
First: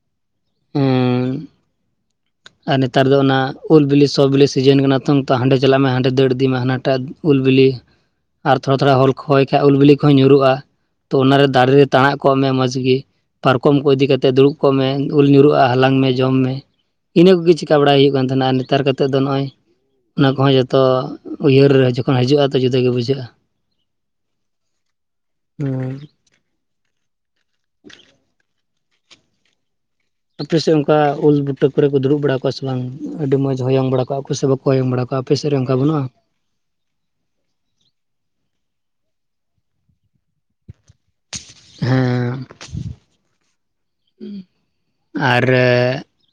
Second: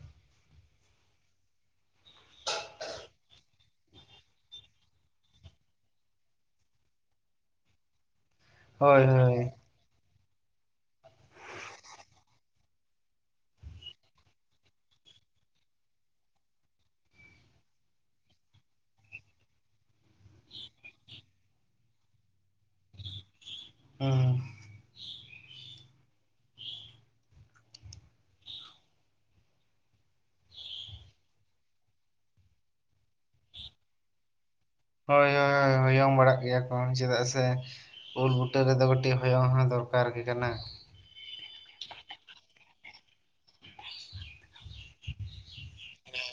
ᱦᱮᱸ ᱟᱨ ᱱᱮᱛᱟᱨ ᱫᱚ ᱚᱱᱟ ᱩᱞ ᱵᱤᱞᱤ, ᱥᱚᱸ ᱵᱤᱞᱤ ᱥᱤᱡᱤᱱ ᱠᱟᱱᱟ ᱛᱚᱝ ᱛᱚ, ᱦᱟᱸᱰᱮ ᱪᱟᱞᱟᱜ ᱢᱮ ᱦᱟᱸᱰᱮ ᱫᱟᱹᱲ ᱤᱫᱤ ᱢᱮ ᱦᱟᱱᱟ ᱴᱟᱜ ᱩᱞ ᱵᱤᱞᱤ ᱟᱨ ᱛᱷᱚᱲᱟ, ᱛᱷᱚᱲᱟ ᱦᱳᱭ [unintelligible] ᱦᱳᱭ ᱦᱚᱭ ᱠᱷᱟᱡ᱾ ᱩᱞ ᱵᱤᱞᱤ ᱠᱚ ᱧᱩᱨᱩᱜᱼᱟ᱾ ᱛᱚ ᱚᱱᱟ ᱨᱮ ᱫᱟᱨᱮ ᱨᱮ ᱛᱟᱲᱟ-ᱜ ᱠᱚᱜ ᱢᱮ ᱢᱚᱸᱡᱽ ᱜᱮ ᱯᱟᱨᱠᱚᱢ ᱠᱚ ᱤᱫᱤ ᱠᱟᱛᱮ-ᱜ ᱫᱩᱲᱩᱵ ᱠᱚᱜ ᱢᱮ ᱾ ᱩᱞ ᱧᱩᱨᱩᱜᱼᱟ ᱦᱟᱞᱟᱝ ᱢᱮ ᱡᱚᱢ ᱢᱮ᱾ ᱤᱱᱟᱹ ᱠᱚᱜᱮ ᱪᱤᱠᱟ ᱵᱟᱲᱟᱭ ᱦᱩᱭᱩᱼᱜ ᱠᱟᱱ ᱛᱟᱦᱮᱱᱟ ᱾ ᱟᱨ ᱱᱮᱛᱟᱨ ᱠᱟᱛᱮᱫ ᱫᱚ ᱱᱚᱜᱼᱚᱭ ᱚᱱᱟ ᱠᱚ-ᱦᱚᱸ ᱡᱷᱚᱛᱚ ᱩᱭᱦᱟᱹᱨ ᱨᱮ ᱦᱤᱡᱩᱜ [unintelligible] ᱦᱤᱡᱩᱜᱼᱟ ᱟᱫᱚ ᱡᱩᱫᱟᱹ ᱜᱮ ᱵᱩᱡᱷᱟᱹᱜᱼᱟ᱾ ᱦᱩᱸ ᱚᱸ ᱟᱯᱮ ᱥᱮᱜ ᱚᱱᱠᱟ ᱩᱞ ᱵᱩᱴᱟᱹ ᱠᱚᱨᱮ ᱠᱚ ᱫᱩᱲᱩᱵ ᱵᱟᱲᱟ ᱠᱚᱣᱟ ᱥᱮ ᱵᱟᱝ? ᱟᱹᱰᱤ ᱢᱚᱡᱽ ᱦᱚᱭᱚᱝ ᱵᱟᱲᱟ ᱠᱚᱜᱟᱼᱟ ᱾ ᱠᱚ ᱥᱮ ᱵᱟᱝ ᱦᱚᱭᱚᱜ ᱵᱟᱲᱟ ᱠᱚᱣᱟ᱾ ᱦᱳᱭ ᱟᱯᱮᱥᱮᱜ ᱦᱳᱭ ᱨᱮ ᱦᱳᱭ ᱚᱱᱠᱟ ᱵᱟᱹᱱᱩᱜᱼᱟ? ᱦᱚᱭᱚᱝ ᱵᱟᱲᱟᱜ ᱜᱮᱭᱟ ᱪᱮᱫᱟᱜ ᱥᱮ ᱩᱞ ᱵᱩᱴᱟᱹ ᱨᱮ-ᱫᱚ ᱠᱟᱹᱴᱤᱡ ᱦᱚᱭᱚ-ᱜ ᱦᱚᱸ ᱫᱚᱨᱠᱟᱨ ᱜᱮ ᱠᱟᱱᱟ᱾ ᱦᱮᱸ [unintelligible] ᱟᱨ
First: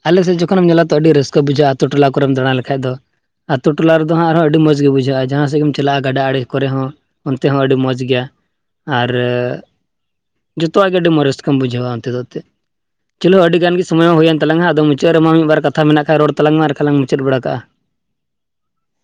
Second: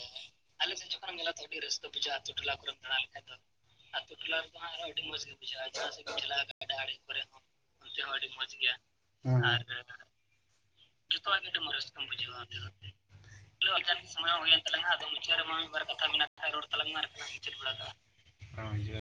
ᱟᱞᱮᱥᱮᱫ ᱡᱚᱠᱷᱚᱱ ᱮᱢ ᱧᱮᱞᱟ ᱛᱚ ᱟᱹᱰᱤ ᱨᱟᱹᱥᱠᱟᱹ ᱵᱩᱡᱷᱟᱹᱜ-ᱟ ᱟᱛᱳ ᱴᱚᱞᱟ ᱠᱚᱨᱮᱢ ᱫᱟᱲᱟ ᱞᱮᱠᱷᱟᱡ ᱫᱚ ᱟᱛᱳ ᱴᱚᱞᱟ ᱨᱮᱫᱚ ᱦᱟᱸ ᱟᱨᱦᱚᱸ ᱟᱹᱰᱤ ᱢᱚᱡᱽ ᱜᱮ ᱵᱩᱡᱷᱟᱹᱜ-ᱟ, ᱡᱟᱦᱟᱸ ᱥᱮᱜ ᱜᱮᱢ ᱪᱟᱞᱟᱜ-ᱟ ᱜᱟᱰᱟ ᱟᱲᱮ ᱠᱚᱨᱮ ᱦᱚᱸ ᱚᱱᱛᱮ ᱦᱚᱸ ᱟᱹᱰᱤ ᱢᱚᱡᱽ ᱜᱮᱭᱟ᱾ ᱟᱨ ᱦᱩᱸ ᱡᱷᱚᱛᱚᱣᱟᱜ ᱜᱮ ᱟᱹᱰᱤ ᱨᱟᱹᱥᱠᱟᱹᱢ ᱵᱩᱡᱷᱟᱹᱣᱟ ᱚᱱᱛᱮ ᱫᱚ ᱮᱱᱛᱮᱜ ᱪᱚᱞᱚ ᱟᱹᱰᱤ ᱜᱟᱱ ᱜᱮ ᱥᱚᱢᱚᱭ ᱦᱚᱸ ᱦᱩᱭᱮᱱ ᱛᱟᱞᱟᱝᱟ ᱟᱫᱚ ᱢᱩᱪᱟᱹᱫ ᱨᱮᱢᱟ ᱢᱤᱫ ᱵᱟᱨ ᱠᱟᱛᱷᱟ ᱢᱮᱱᱟᱜ ᱠᱷᱟᱡ ᱨᱚᱲ ᱛᱟᱞᱟᱝ ᱢᱮ ᱟᱨᱠᱷᱟ ᱞᱟᱝ ᱢᱩᱪᱟᱹᱫ ᱵᱟᱲᱟ ᱠᱟᱜ-ᱟ᱾ [unintelligible]